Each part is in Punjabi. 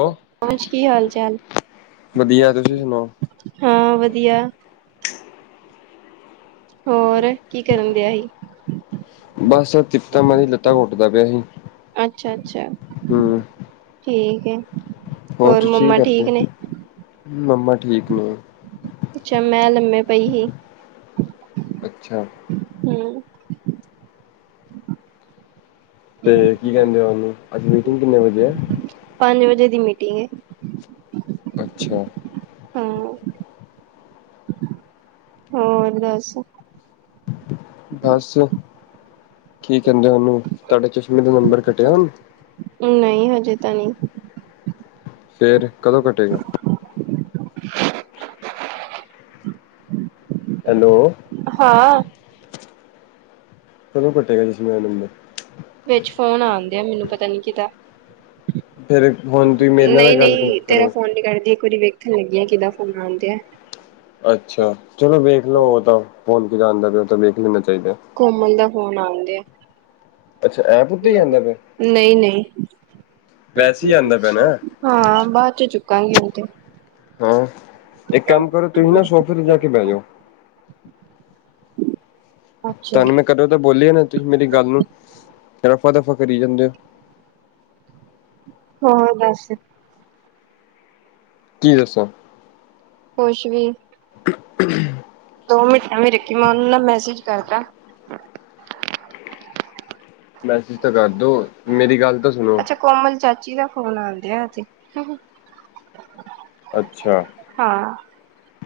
ਹੋ ਹਾਜੀ ਕੀ ਹਾਲ ਚਾਲ, ਵਦੀਆ ਵਧੀਆ ਤੁਸੀਂ ਸੁਣਾਓ ਹਾਂ ਵਧੀਆ। ਹੋਰ ਕੀ ਕਰਨ ਗਿਆ ਸੀ। ਬਸ ਤਿਪਤਾ ਮਾਂ ਦੀਆਂ ਲੱਤਾ ਕੁੁੱਟਦਾ ਪਿਆ ਸੀ, ਅੱਛਾ ਅੱਛਾ ਹੂੰ। ਠੀਕ ਐ, ਹੋਰ ਤੁਸੀਂ ਮੰਮਾ ਕੀ ਕਰਦੇ ਠੀਕ ਨੇ। ਮੰਮਾ ਠੀਕ ਨੇ। ਅੱਛਾ ਮੈਂ ਲੰਮੇ ਪਈ ਸੀ। ਅੱਛਾ ਹੂੰ ਤੇ ਕੀ ਕਹਿੰਦੇ ਮੰਮੀ, ਅੱਜ ਮੀਟਿੰਗ ਕਿੰਨੇ ਵਜੇ ਆ? ਪੰਜ ਵਜੇ ਦੀ ਮੀਟਿੰਗ ਏ। ਅੱਛਾ। ਹਾਂ। ਹੋਰ ਦੱਸ। ਬਸ ਕੀ ਕਹਿੰਦੇ ਉਹਨੂੰ ਤੁਹਾਡੇ ਚਸ਼ਮੇ ਦਾ ਨੰਬਰ ਘਟਿਆ ਹੁਣ? ਨਹੀਂ ਹਜੇ ਤਾਂ ਨੀ। ਫੇਰ ਕਦੋਂ ਘਟੇਗਾ। ਹੈਲੋ। ਹਾਂ। ਕਦੋਂ ਘਟੇਗਾ ਚਸ਼ਮੇ ਦਾ ਨੰਬਰ? ਵਿੱਚ ਫੋਨ ਆਣ ਦਿਆ ਮੈਨੂੰ ਪਤਾ ਨੀ ਕੀਦਾ। ਫੇਰ ਹੁਣ ਤੁਸੀਂ ਮੇਰੇ ਨਾਲ ਗੱਲ ਨਹੀਂ-ਨਹੀਂ ਕਰੋ ਤੇਰਾ ਫੋਨ ਨਹੀਂ ਕੱਟਦੀ। ਇੱਕ ਵਾਰੀ ਵੇਖਣ ਲੱਗੀ ਆ ਕਿਹਦਾ ਫੋਨ ਆਣ ਦਿਆ। ਅੱਛਾ, ਚਲੋ ਵੇਖ ਲੋ ਉਹ ਤਾਂ ਫੋਨ ਕਿਹਦਾ ਆਂਦਾ ਪਿਆ ਉਹ ਤਾਂ ਦੇੇਖ ਲੈਣਾ ਚਾਹੀਦਾ। ਕੋਮਲ ਦਾ ਫੋਨ ਆਨ ਦਿਆ। ਅੱਛਾ ਐਪ ਉਤੇ ਹੀ ਆਂਦਾ ਪਿਆ। ਨਹੀਂ-ਨਹੀਂ। ਵੈਸੇ ਈ ਆਂਦਾ ਪਿਆ ਨਾ। ਹਾਂ ਬਾਦ ਚੋ ਚੁੱਕਾਂਗੀ ਹੁਣ ਤੇ ਹਾਂ, ਏਕ ਕੰਮ ਕਰੋ ਤੁਸੀਂ ਨਾ ਸੋਫੇ ਤੇ ਜਾ ਕੇ ਬੈ ਜਾਓ। ਅੱਛਾ ਤਾਂਨੂੰ ਮੈਂ ਕਦੋਂ ਤਾਂ ਬੋਲਿਆ ਨਾ ਤੁਸੀਂ ਮੇਰੀ ਗੱਲ ਨੂੰ, ਰਫਾ-ਦਫ਼ਾ ਕਰੀ ਜਾਂਦੇ ਓ। ਹੋਰ ਬਸ ਕੀ ਦੱਸਾਂ? ਕੋਛ ਵੀ। [unintelligible] ਦੋ ਮਿੰਟਾਂ ਐਵੀ ਰੱਖੀ ਮੈਂ ਓਨੂੰ ਨਾਂ ਮੈਸੇਜ ਕਰਦਾ। ਮੈਸੇਜ ਤਾਂ ਕਰਦੋ, ਮੇਰੀ ਗੱਲ ਤਾਂ ਸੁਣੋ। ਅੱਛਾ ਕੋਮਲ ਚਾਚੀ ਦਾ ਫ਼ੋਨ ਅੰਦਿਆ ਏ ਜੇ ਅੱਛਾ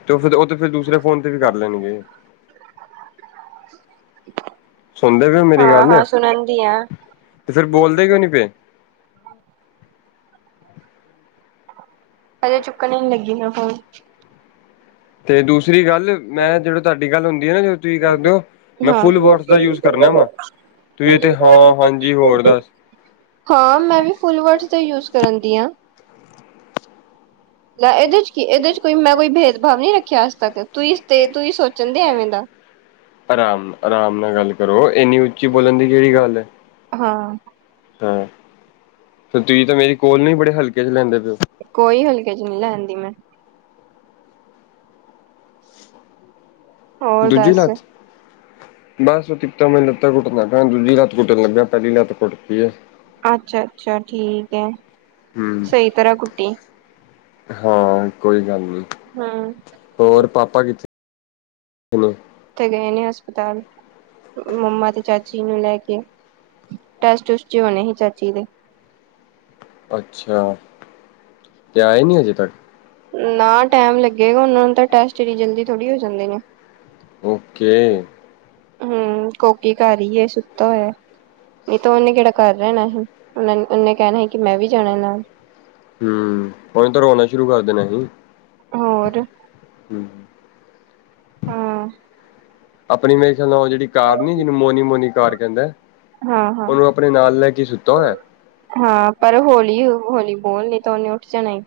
ਤੇ ਓ ਫਿਰ ਓ ਤੇ ਫਿਰ ਦੂਸਰੇ ਫੋਨ ਤੇ ਵੀ ਕਰ ਲੈਣਗੇ। ਸੁਣਦੇ ਪਏ ਹੋ ਮੇਰੀ ਗੱਲ ਹਾਂ-ਹਾਂ ਸੁਣਦੀ ਆ। ਤੇ ਫੇਰ ਬੋਲਦੇ ਕਿਉਂ ਨੀ ਪਏ? ਹਜੇ ਚੁੱਕਣ ਨੀ ਲੱਗੀ ਮੈਂ ਫੋਨ। ਤੇ ਦੂਸਰੀ ਗੱਲ ਮੈਂ ਜਦੋਂ ਤੁਆਡੀ ਗੱਲ ਹੁੰਦੀ ਐ ਨਾ ਜਦੋ ਤੁਸੀਂ ਕਰ ਦੇਓ ਮੈਂ ਹਾਂ ਫੁਲ ਵਰਡਜ਼ ਦਾ ਯੂਜ ਕਰਨਾ ਵਾ ਤੁਸੀ ਤੇ ਹਾਂ ਹਾਂਜੀ ਹੋਰ ਦੱਸ ਹਾਂ ਮੈਂ ਵੀ ਫੁਲ ਵਰਡਜ਼ ਦਾ ਯੂਜ ਕਰਨ ਦੀ ਆ। ਲੈ ਇਹਦੇ ਚ ਕੀ ਇਹਦੇ ਚ ਕੋਈ ਮੈਂ ਕੋਈ ਭੇਦਭਾਵ ਨਹੀਂ ਰੱਖਿਆ ਅੱਜ ਤੱਕ ਤੂੰ ਹੀ ਤੇ ਤੂੰ ਹੀ ਸੋਚਣ ਦੇ ਐਵੇਂ ਦਾ [unintelligible] ਆਰਾਮ-ਆਰਾਮ ਨਾਲ ਗੱਲ ਕਰੋ ਏਨੀ ਉੱਚੀ ਬੋਲਣ ਦੀ ਕੇੜੀ ਗੱਲ ਐ। ਹਾਂ। ਹਾਂ, ਤੇ ਤੁਸੀਂ ਤਾਂ ਮੇਰੀ ਕੋਲ ਨੂੰ ਬੜੇ ਹਲਕੇ ਚ ਲੈਂਦੇ ਪਿਓ। ਕੋਈ ਹਲਕੇ ਚ ਨੀ ਲੈਂਦੀ ਮੈਂ। ਹੋਰ ਦੂਜੀ ਦੱਸ ਲੱਤ ਬਸ ਇੱਕ ਤਾਂ ਮੈੈਂ ਲੱਤ ਕੁੱਟਦਾ ਪਿਆ ਦੂਜੀ ਲੱਤ ਕੁੱਟਣ ਲੱਗਿਆ ਪੈਲੀ ਲੱਤ ਕੁੱਟ ਤੀਏ। ਅੱਛਾ-ਅੱਛਾ ਠੀਕ ਐ। ਹੂੰ, ਹਾਂ ਕੋਈ ਗੱਲ ਨੀ। ਹੂੰ। ਹੋਰ ਪਾਪਾ ਕਿਥੇ? ਥੇ ਨੇ? ਓਥੇ ਗਏ ਨੇ ਹਸਪਤਾਲ। ਮੰਮਾ ਤੇ ਚਾਚੀ ਨੂੰ ਲੈ ਕੇ, ਟੈਸਟ-ਟੁਸਟ ਜੇ ਹੋਣੇ ਸੀ ਚਾਚੀ ਦੇ। ਅੱਛਾ, ਤੇ ਆਏ ਨੀ ਹਜੇ ਤੱਕ। ਨਾ ਟੈਮ ਲੱਗੇਗਾ ਓਨਾਂ ਨੂੰ ਤਾਂ ਟੈਸਟ ਏਡੀ ਜਲਦੀ ਥੋੜ੍ਹੀ ਹੋ ਜਾਂਦੇ ਨੇ। ਓਕੇ। ਹੂੰ ਕੋਕੀ ਕਾੱਰ ਈ ਏ ਸੁੱਤਾ ਹੋਯਾ। ਨਈ ਤਾਂ ਓਨੇ ਕੇੜਾ ਕਰ ਰੈਣਾ ਹੀ, ਓਨਾ ਓਨੇ ਕੈਨਾ ਸੀ ਕਿ ਮੈਂ ਵੀ ਜਾਣਾ ਨਾਲ। ਹੂੰ, ਓਨੇ ਤਾਂ ਰੋਣਾ ਸ਼ੁਰੂ ਕਰ ਦੇਣਾ ਹੀ। ਹੋਰ? ਹੂੰ। ਹਾਂ ਅਪਣੀ ਮੇਰੇ ਖਿਆਲ ਨਾਲ ਓ ਜੇੜੀ ਕਾਰ ਨੀ ਜਿਨੂੰ ਮੋਨੀ-ਮੋਨੀ ਕਾਰ ਕੈਂਦੈ ਹਾਂ ਹਾਂ ਉਨੂੰ ਆਪਣੇ ਨਾਲ ਲੈ ਕੇ ਸੁੱਤਾ ਹੋਇਆ। ਹਾਂ ਪੈਲੇ ਹੋਲੀ-ਹੋਲੀ ਬੋਲ ਨਈ ਤਾਂ ਉਨੇ ਉੱਠ ਜਾਣਾ ਈ।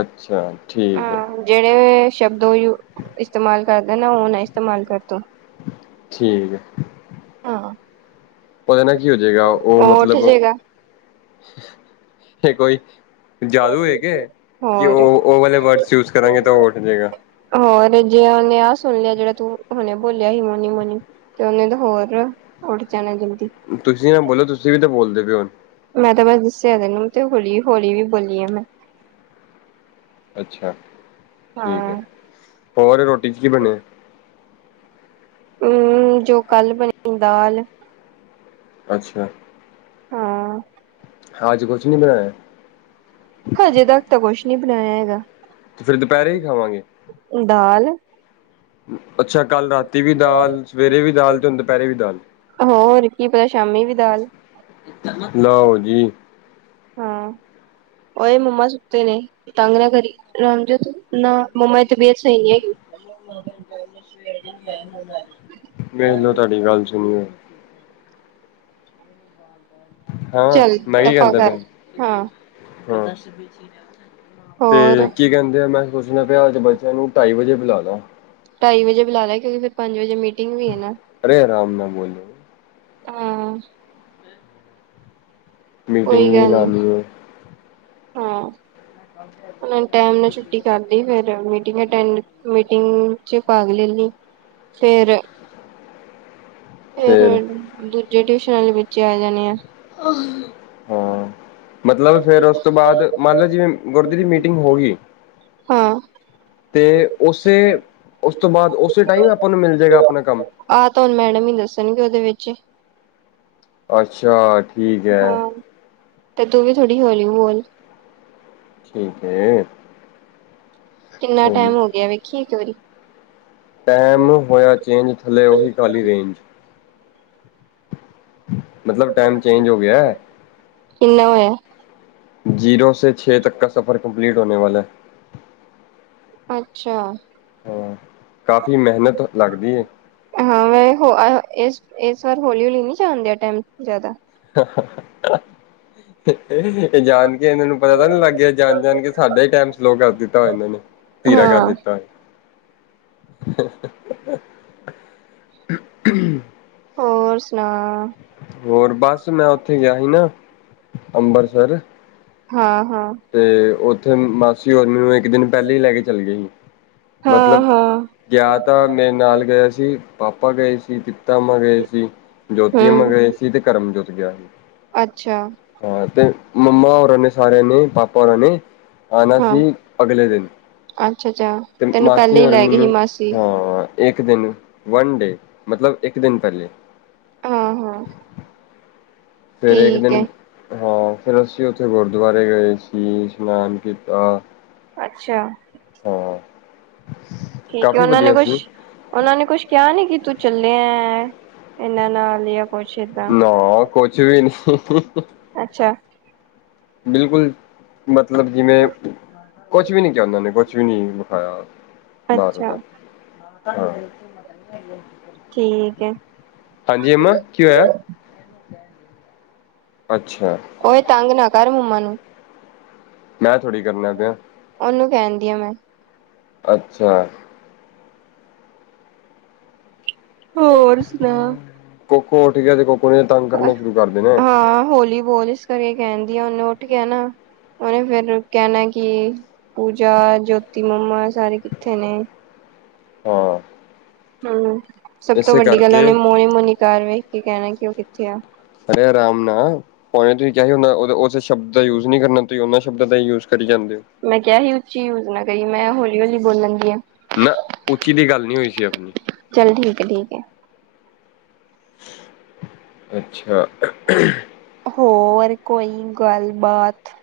ਅੱਛਾ ਠੀਕ ਐ। ਜੇੜ੍ਹੇ ਸ਼ਬਦ ਓ ਯੂ ਇਸਤੇਮਾਲ ਕਰਦਾ ਨਾ ਓ ਨਾ ਇਸਤੇਮਾਲ ਕਰ ਤੂੰ। ਠੀਕ ਐ। ਹਾਂ। ਓਦੇ ਨਾਲ ਕੀ ਹੋਜੇਗਾ ਓ ਉਹ ਉੱਠ ਮਤਲਬ, ਜੇਗਾ ਏ ਕੋਈ ਜਾਦੂ ਏ ਕੇ ਕੀ ਓ, ਹੋਰ ਓ ਵਾਲੇ ਵਰਡਜ ਯੂਜ ਕਰਾਂਗੇ ਤਾਂ ਓ ਉੱਠ ਜੇਗਾ। ਹੋਰ ਜੇ ਓਨੇ ਆਹ ਸੁਣ ਲਿਆ ਜੇੜਾ ਤੂੰ ਹੁਨੇ ਬੋਲਿਆ ਸੀ ਮੋਨੀ-ਮੋਨੀ ਤੇ ਓਨੇ ਤੇ ਹੋਰ ਉੱਠ ਜਾਣਾ ਜਲਦੀ। ਤੁਸੀਂ ਐਹ ਬੋਲੋ ਤੁਸੀਂ ਵੀ ਤਾਂ ਬੋਲਦੇ ਪਏ ਓ। ਮੈਂ ਤਾਂ ਬਸ ਦੱਸਿਆ ਤੈਨੂੰ ਤੇ ਹੌਲੀ, ਹੌਲੀ ਵੀ ਬੋਲੀ ਆ ਮੈਂ। ਅੱਛਾ ਠੀਕ ਐ, ਹਾਂ ਹੋਰ ਰੋਟੀ ਚ ਕੀ ਬਣਿਆ? ਹੂੰ, ਜੋ ਕੱਲ ਬਣੀ ਦਾਲ। ਅੱਛਾ। ਹਾਂ। ਅੱਜ ਕੁਛ ਨੀ ਬਣਾਇਆ? ਹਜੇ ਤੱਕ ਤਾਂ ਕੁਛ ਨੀ ਬਣਾਇਆ ਹੈਗਾ, ਤੇ ਫਿਰ ਦੁਪਹਿਰੇ ਹੀ ਖਾਵਾਂਗੇ ਦਾਲ ਅੱਛਾ ਕੱਲ ਰਾਤੀ ਵੀ ਦਾਲ, ਸਵੇਰੇ ਵੀ ਦਾਲ ਤੇ ਹੁਣ ਦੁਪੈਰੇ ਵੀ ਦਾਲ। ਹੋਰ, ਕੀ ਪਤਾ ਸ਼ਾਮੀ ਵੀ ਦਾਲ? ਲਓ ਜੀ। ਹਾਂ ਓਏ ਮੰਮਾ ਸੁੱਤੇ ਨੇ, ਤੰਗ ਨਾ ਕਰੀ, ਰਾਮਜੋਤ ਨਾ ਮੰਮਾ ਦੀ ਤਬੀਅਤ ਸਹੀ ਨੀ ਹੈਗੀ। [inaudible] [unintelligible] ਹੈਨੀ [unintelligible] ਮੈਨੂੰ ਤੁਹਾਡੀ ਗੱਲ ਸੁਣੀ ਐ। ਹਾਂ, ਚੱਲ ਮੈਂ ਵੀ ਦਫ਼ਾ ਜਾਂਦਾ ਪਿਆ, ਕਰ ਹਾਂ ਹਾਂ। ਹੋਰ ਤੇ ਕੀ ਕਹਿੰਦੇ ਆ ਮੈਂ ਪੁੱਛਣਾ ਪਿਆ‌ [unintelligible] ਬੱਚਿਆਂ ਨੂੰ ਢਾਈ ਵਜੇ ਬੁਲਾ ਲਾ। ਢਾਈ ਵਜੇ ਬੁਲਾ ਲਾ ਕਿਉਂਕਿ ਫੇਰ ਪੰਜ ਵਜੇ ਮੀਟਿੰਗ ਵੀ ਐ ਨਾ। ਅਰੇ ਅਰਾਮ ਨਾਲ ਬੋਲੋ। ਹਾਂ। ਕੋਈ ਮੀਟਿੰਗ ਵੀ ਗੱਲ ਨੀ, ਲਾਉਣੀ ਹੈ ਹਾਂ। ਹੁਨੇ ਟੈਮ ਨਾਲ ਛੁੱਟੀ ਕਰਲੀ ਫੇਰ ਮੀਟਿੰਗ ਅਟੈਡ ਮੀਟਿੰਗ ਚ ਭਾਗ ਲੈ ਲੀ ਫੇਰ ਫੇਰ ਫਿਰ ਦੂਜੇ ਟਿਊਸ਼ਨ ਆਲੇ ਬੱਚੇ ਆ ਜਾਣੇ ਆ। ਹਾਂ, ਮਤਲਬ ਫੇਰ ਓਸ ਤੋਂ ਬਾਦ ਮੰਨਲਾ ਜਿਵੇਂ ਗੁਰਦੀ ਦੀ ਮੀਟਿੰਗ ਹੋਗੀ। ਹਾਂ ਤੇ ਓਸੇ ਉਸ ਤੋਂ ਬਾਅਦ ਓਸੇ ਟਾਈਮ ਆਪਾਂ ਨੂੰ ਮਿਲ ਜੇਗਾ ਆਪਣਾ ਕੰਮ। ਆਹ ਤਾ ਹੁਣ ਮੈਡਮ ਈ ਦੱਸਣਗੇ ਓਦੇ ਵਿੱਚ। ਅੱਛਾ। ਠੀਕ ਹੈ ਹੂੰ, ਤੇ ਤੂੰ ਵੀ ਥੋੜੀ ਹੌਲੀ ਬੋਲ। ਠੀਕ ਏ। ਕਿੰਨਾ ਟਾਈਮ ਹੋ ਗਿਆ ਵੇਖੀ ਇੱਕ ਵਾਰੀ। ਟੈਮ ਹੋਇਆ ਚੇਂਜ ਥੱਲੇ ਓਹੀ ਕਾਲੀ ਰੇਂਜ। ਮਤਲਬ ਟੈਮ ਚੇਂਜ ਹੋ ਗਿਆ। ਕਿੰਨਾ ਹੋਇਆ? ਜ਼ੀਰੋ ਸੇ ਛੇ ਤੱਕਰ ਸਫ਼ਰ ਕੰਪਲੀਟ ਹੋਣੇ ਵਾਲਾ। ਅੱਛਾ। ਹਾਂ, ਕਾਫੀ ਮਿਹਨਤ ਲੱਗਦੀ ਏ। ਹਾਂ, ਹੋ ਅਹ ਏਸ, ਏਸ ਵਾਰ ਹੌਲੀ-ਹੌਲੀ ਨੀ ਜਾਣ ਦੇਆ ਟੈਮ ਜਾਦਾ। ਜਾਣ ਕੇ ਇਹਨਾਂ ਨੂੰ ਪਤਾ ਤਾਂ ਨਹੀਂ ਲੱਗ ਗਿਆ ਜਾਣ ਜਾਣ ਕੇ ਸਾਡਾ ਹੀ ਟਾਈਮ ਸਲੋ ਕਰ ਦਿੱਤਾ ਵਾ ਇਹਨਾਂ ਨੇ ਧੀਰਾ ਕਰ ਹਾਂ ਦਿੱਤਾ ਹੋਏ ਹੋਰ ਸੁਣਾ ਹੋਰ ਬਸ ਮੈਂ ਉੱਥੇ ਗਿਆ ਸੀ ਨਾ ਅੰਬਰਸਰ ਹਾਂ ਹਾਂ ਤੇ ਉੱਥੇ ਮਾਸੀ ਔਰ ਮੈਨੂੰ ਇੱਕ ਦਿਨ ਪਹਿਲੇ ਹੀ ਲੈ ਕੇ ਚਲੇ ਗਏ ਸੀ ਹਾਂ ਮਤਲਬ ਹਾਂ ਗਿਆ ਤਾਂ ਮੇਰੇ ਨਾਲ ਗਏ ਹੋਏ ਸੀ ਪਾਪਾ ਗਏ ਸੀ ਤਾ ਅੰਮਾਂ ਗਏ ਸੀ ਜੋਤੀ ਅੰਮਾ ਹੂੰ ਗਏ ਸੀ ਤੇ ਕਰਮਜੋਤ ਗਿਆ ਸੀ ਅੱਛਾ ਹਾਂ ਤੇ ਮੰਮਾ ਹੋਰਾਂ ਨੇ ਸਾਰਿਆਂ ਨੇ ਪਾਪਾ ਔਰਾਂ ਨੇਂ ਆਨਾ ਹਾਂ ਸੀ, ਅਗਲੇ ਦਿਨ। ਅੱਛਾ ਅੱਛਾ ਤੇ ਤੈਨੂੰ ਮਾਸੀ ਪਹਿਲੇ ਹੀ ਹੋਰ ਲੈ ਗਈ ਸੀ ਮੈਨੂੰ, ਮਾਸੀ ਹਾਂ ਇੱਕ ਦਿਨ, ਵਨ ਡੇ ਮਤਲਬ ਇੱਕ ਦਿਨ ਪੈਲੇ। ਆਹਾਂ। ਫੇਰ ਇਕ ਦਿਨ ਹਾਂ, ਫਿਰ ਅਸੀਂ ਉੱਥੇ ਗੁਰਦੁਆਰੇ ਗਏ ਸੀ, ਸ਼ਸ਼ਨਾਨ ਕੀਤਾ। ਅੱਛਾ ਹਾਂ ਠੀਕ ਹੈ, ਕਾਫ਼ੀ ਉਹਨਾਂ ਨੇ ਵਧੀਆ ਕੁਸ਼ ਸੀ ਉਹਨਾਂ ਨੇ ਕੁਛ ਕਿਆ ਨੀ ਕਿ ਤੂੰ ਚੱਲੇਆਂ ਇਹਨਾਂ ਨਾਲ। ਕੁਛ ਏਦਾਂ ਨਾ, ਕੁਛ ਵੀ ਨੀ। ਅੱਛਾ ਬਿਲਕੁਲ, ਮਤਲਬ ਜਿਵੇਂ ਕੁਛ ਵੀ ਨੀ ਚਾਹੁੰਦੇ ਨੇ ਕੁਛ ਕੁਝ ਵੀ ਨਹੀਂ ਵਿਖਾਇਆ ਅੱਛਾ [unintelligible] ਹਾਂ ਠੀਕ ਏ। ਹਾਂਜੀ, ਅੱਮਾ ਕਿ ਹੋਇਆ? ਅੱਛਾ। ਓਏ ਤੰਗ ਨਾ ਕਰ ਮੰਮਾ ਨੂੰ। ਮੈਂ ਥੋੜੀ ਕਰਨਾ ਪਿਆ ਉਹਨੂੰ ਕਹਿੰਦੀ ਆ ਮੈਂ। ਅੱਛਾ ਹੋਰ ਸੁਨਾਉਂ। ਕੋਕੋ ਉੱਠ ਗਿਆ ਤੇ ਕੋਕੋ ਨੇ ਤੰਗੇ ਕਰਨੇ ਸ਼ੁਰੂ ਕਰ ਦੇਨੇ ਹਾਂ, ਹੋਲੀ ਬੋਲ। ਤਦੇ ਕੈਦੀ ਆ ਉਹਨੂੰ ਉੱਠ ਗਿਆ ਨਾ ਉਹਨੇ ਫੇਰ ਕਹਿਣਾ ਕਿ ਪੂਜਾ, ਜੋਤੀ ਮੰਮਾ ਸਾਰੇ ਕਿੱਥੇ ਨੇ। ਹਾਂ ਹਮ, ਸਭ ਤੋਂ ਇਸੇ ਵੱਡੀ ਗੱਲ ਕਰਕੇ ਉਹਨੇ ਮੋਨੀ ਮੋਨੀਕਾਰ ਵੇਖ ਕੇ ਕਹਿਣਾ ਕਿ ਉਹ ਕਿੱਥੇ ਆ। ਅਰੇ ਅਰਾਮ ਨਾ। ਹੂਣੇ ਤੁਸੀਂ ਕਿਹਾ ਹੁੰਦਾ ਉਸ ਸ਼ਬਦ ਦਾ ਯੂਜ ਨਹੀਂ ਕਰਨਾ, ਤੁਸੀਂ ਉਹਨਾਂ ਸ਼ਬਦਾਂ ਦਾ ਹੀ ਯੂਜ ਕਰੀ ਜਾਂਦੇਔ। ਮੈਂ ਕਿਹਾ ਸੀ, ਉੱਚੀ ਨਾ ਕਰੀਂ, ਮੈਂ ਹੌਲੀ-ਹੌਲੀ ਬੋਲ ਦੀਆ। ਨਾ, ਉੱਚੀ ਦੀ ਗੱਲ ਨਹੀਂ ਹੋਈ ਸੀ ਆਪਣੀ। ਚੱਲ, ਠੀਕ ਐ ਠੀਕ ਐ ਅੱਛਾ, ਹੋਰ ਕੋਈ ਗੱਲ ਬਾਤ।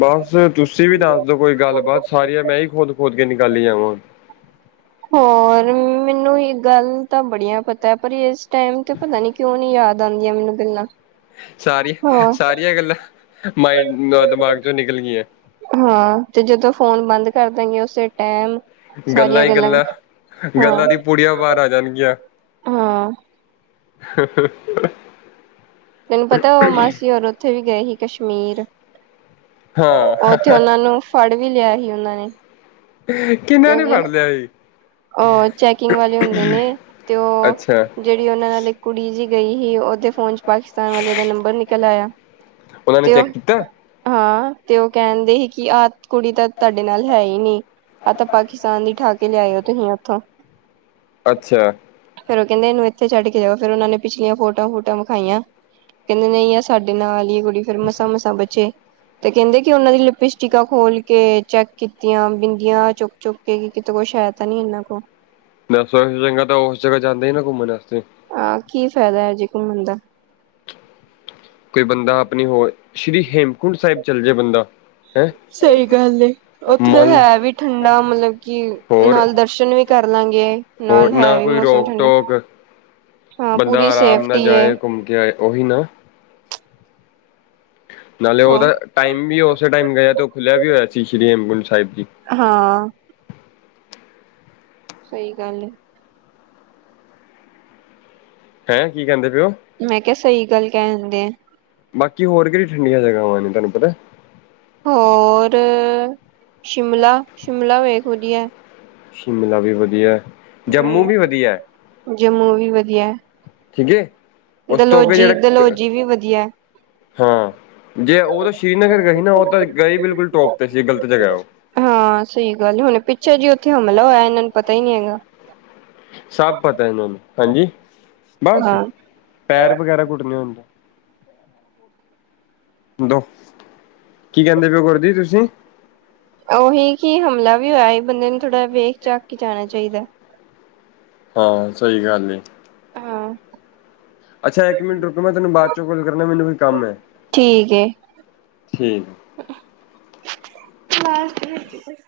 ਬਸ ਤੁਸੀਂ ਵੀ ਦੱਸ ਦੋ ਕੋਈ ਗੱਲਬਾਤ, ਸਾਰੀਆਂ ਮੈਂ ਈ ਖੋਦ-ਖੋਦ ਕੇ ਨਿਕਾਲੀ ਜਾਵਾਂ ਹੁਣ। ਹੋਰ? ਪਰ, ਮੈਨੂੰ ਇਹ ਗੱਲ ਤਾਂ ਬੜੀਆਂ ਪਤਾ ਐ ਪਰ ਇਸ ਟਾਈਮ ਤੇ ਪਤਾ ਨੀ ਕਿਉਂ ਨੀ ਯਾਦ ਆਦੀਆਂ ਮੈਨੂੰ ਗੱਲਾਂ। ਸਾਰੀ, ਹਾਂ ਸਾਰੀਆਂ ਗੱਲਾਂ ਮਾਇੰਡ ਦਿਮਾਗ ਚੋਂ ਨਿਕਲ ਗੀਆਂ। ਹਾਂ, ਤੇ ਜਦੋਂ ਫੋਨ ਬੰਦ ਕਰ ਦਾਗੇ ਉਸੇ ਟਾਈਮ ਗੱਲਾਂ ਈ ਗਲਾਂ, ਹਾਂ ਗੱਲਾਂ ਦੀ ਪੁੜੀਆਂ ਬਾਰ ਆ ਜਾਣਗੀਆਂ। ਹਾਂ [inaudible] ਤੈਨੂੰ ਪਤਾ ਉਹ ਮਾਸੀ ਹੋਰ ਉੱਥੇ ਵੀ ਗਏ ਸੀ, ਕਸ਼ਮੀਰ। ਹਾਂ ਉੱਥੇ ਉਹਨਾਂ ਨੂੰ ਫੜ ਵੀ ਲਿਆ ਹੀ ਉਹਨਾਂ ਨੇ। ਕਿੰਨਾਂ ਨੇ ਕਿਉਂਕਿ ਫੜ ਲਿਆ ਸੀ? ਉਹ ਚੈਕਿੰਗ ਵਾਲੇ ਹੁੰਦੇ ਨੇ, ਤੇ ਅੱਛਾ ਉਹ ਜਿਹੜੀ ਉਹਨਾਂ ਨਾਲ ਇੱਕ ਕੁੜੀ ਜੀ ਗਈ ਸੀ, ਉਹਦੇ ਫੋਨ ਚੋਂ ਪਾਕਿਸਤਾਨ ਵਾਲੇ ਦਾ ਨੰਬਰ ਨਿਕਲ ਆਇਆ। ਉਹਨਾਂ ਨੇ ਤੇ ਉਹ ਚੈੱਕ ਕੀਤਾ ਹਾਂ, ਤੇ ਉਹ ਕਹਿੰਦੇ ਸੀ ਕਿ ਆ ਕੁੜੀ ਤਾਂ ਤੁਹਾਡੇ ਨਾਲ ਹੈ ਈ ਨੀ ਆ ਤਾਂ ਪਾਕਿਸਤਾਨ ਦੀ ਠਾ ਕੇ ਲਿਆਏ ਔ ਥੋਂ ਅੱਛਾ, ਫੇਰ ਕਹਿੰਦੇ ਇਥੇੱ ਛੱਡ ਕੇ ਜਾੳ ਫਿਰ ਨਾ ਉਨਾ ਨੇ ਪਿਛਲੀਆਂ ਫੋਟੋ ਫੁਟਾਂ ਆ ਵਿਖਾਈਆਂ। ਕਹਿੰਦੇ ਨੀ ਐ ਸਾਡੇ ਨਾਲ ਈ ਕੁੜੀ ਫੇਰ ਮਸਾਂ ਮਸਾਂ ਬਚੇ ਤੇ ਕਹਿੰਦੇ ਕਿ ਉਹਨਾਂ ਦੀ ਲਿਪਸਟਿਕਾਂ ਖੋਲ ਕੇ ਚੈੱਕ ਕੀਤੀਆਂ ਬਿੰਦੀਆਂ ਚੁੱਕ ਚੁੱਕ ਕੇ ਕਿਤੇ ਕੁ ਸ਼ਾਇਦ ਤਈ [unintelligible] ਇਸ ਤੋ ਚੰਗਾ ਤਾਂ ਉਸ ਜਗ੍ਹਾ ਜਾਂਦਾ ਈ ਨਾ ਘੁੰਮਣ ਵਾਸਤੇ ਆਾਂ ਕੀ ਫ਼ਾਇਦਾ ਹਜੇ ਘੁੰਮਣ ਦਾ, ਕੋਈ ਬੰਦਾ ਆਪਣੀ ਹੋਰ ਸ਼੍ਰੀ ਹੇਮਕੁੰਟ ਸਾਹਿਬ ਚੱਲ ਜੇ ਬੰਦਾ। ਹੈਂ ਸਹੀ ਗੱਲ ਐ ਉੱਥੇ ਤਾਂ ਮਨ ਹੈ ਵੀ ਠੰਡਾ ਮਤਲਬ ਕਿ ਹੋਰ ਨਾਲ ਦਰਸ਼ਨ ਵੀ ਕਰ ਲਾਂਗੇ ਹੋਰ ਨਾਲ ਹੈ ਨਾ ਵੀ ਕੋਈ ਮੌਸਮ ਰੋਕ ਠੰਡਾ ਟੋਕ ਹਾਂ ਬੰਦਾ ਪੂਰੀ ਆਰਾਮ ਨਾਲ ਸੇਫਟੀ ਐ। ਜਾਏ ਘੁੰਮ ਕੇ ਆਏ ਉਹੀ ਨਾ ਨਾਲੇ ਹੋ ਉਹਦਾ ਟਾਈਮ ਵੀ ਉਸੇ ਟਾਈਮ ਗਿਆ ਤੇ ਉਹ ਖੁੱਲਿਆ ਵੀ ਹੋਇਆ ਸੀ ਸ਼੍ਰੀ ਹੇਮਕੰਦ ਸਾਹਿਬ ਜੀ। ਹਾਂ, ਸਹੀ ਗੱਲ ਐ। ਹੈਂ ਕੀ ਕਹਿੰਦੇ ਪਏ ਓ? ਮੈਂ ਕਿਹਾ ਸਹੀ ਗੱਲ ਕਹਿ ਦਿੰਦੇ ਆ। ਬਾਕੀ ਹੋਰ ਕਿਹੜੀ ਠੰਡੀਆਂ ਜਗ੍ਹਾਵਾਂ ਨੇ ਤੁਹਾਨੂੰ ਪਤਾ? ਹੋਰ ਸ਼ਿਮਲਾ ਸ਼ਿਮਲਾ ਵੇਖ ਵਧੀਆ, ਸ਼ਿਮਲਾ ਵੀ ਵਧੀਆ, ਜੰਮੂ ਵੀ ਵਧੀਆ ਹੂੰ ਜੰਮੂ ਵੀ ਵਧੀਆ, ਠੀਕ ਐ ਉਸ ਤੋਂ ਅੱਗੇ ਦਲੋਜੀ ਜਿਹੜੇ ਦਲੋਜੀ ਵੀ ਵਧੀਆ ਹੈ ਹਾਂ ਜੇ ਉਹ ਤਾਂ ਸ੍ਰੀਨਗਰ ਗਈ ਨਾ ਉਹ ਤਾਂ ਗਈ ਬਿਲਕੁਲ ਟੋਪ ਤੇ ਸੀ ਗਲਤ ਜਗਾ ਉਹ ਹਾਂ ਸਹੀ ਗੱਲ ਹੁਣ ਪਿੱਛੇ ਜੀ ਉੱਥੇ ਹਮਲਾ ਹੋਇਆ ਇਹਨਾਂ ਨੂੰ ਪਤਾ ਹੀ ਨੀ ਹੈਗਾ। ਸਭ ਪਤਾ ਇਹਨਾਂ ਨੂੰ ਹਾਂਜੀ, ਬਸ ਹਾਂ ਪੈਰ ਵਗੈਰਾ ਕੁੱਟਣੇ ਹੁੰਦਾ। ਦੋ ਕੀ ਕਹਿੰਦੇ ਪਓ ਗੁਰ ਤੁਸੀਂ? ਉਹੀ ਕਿ ਹਮਲਾ ਵੀ ਹੋਇਆ ਸੀ ਬੰਦੇ ਨੂੰ ਥੋੜ੍ਹਾ ਵੇਖ ਚਖ ਕੇ ਜਾਣਾ ਚਾਹੀਦਾ। ਹਾਂ, ਸ‌ਈ ਗੱਲ ਏ। ਹਾਂ ਅੱਛਾ। ਇੱਕ ਮਿੰਟ ਰੁਕੋ ਮੈਂ ਤੈਨੂੰ ਬਾਅਦ ਚੋਂ ਫੋਨ ਕਰਨਾ, ਮੈਨੂੰ ਕੋਈ ਕੰਮ ਹੈ। ਠੀਕ ਬਸ [unintelligible]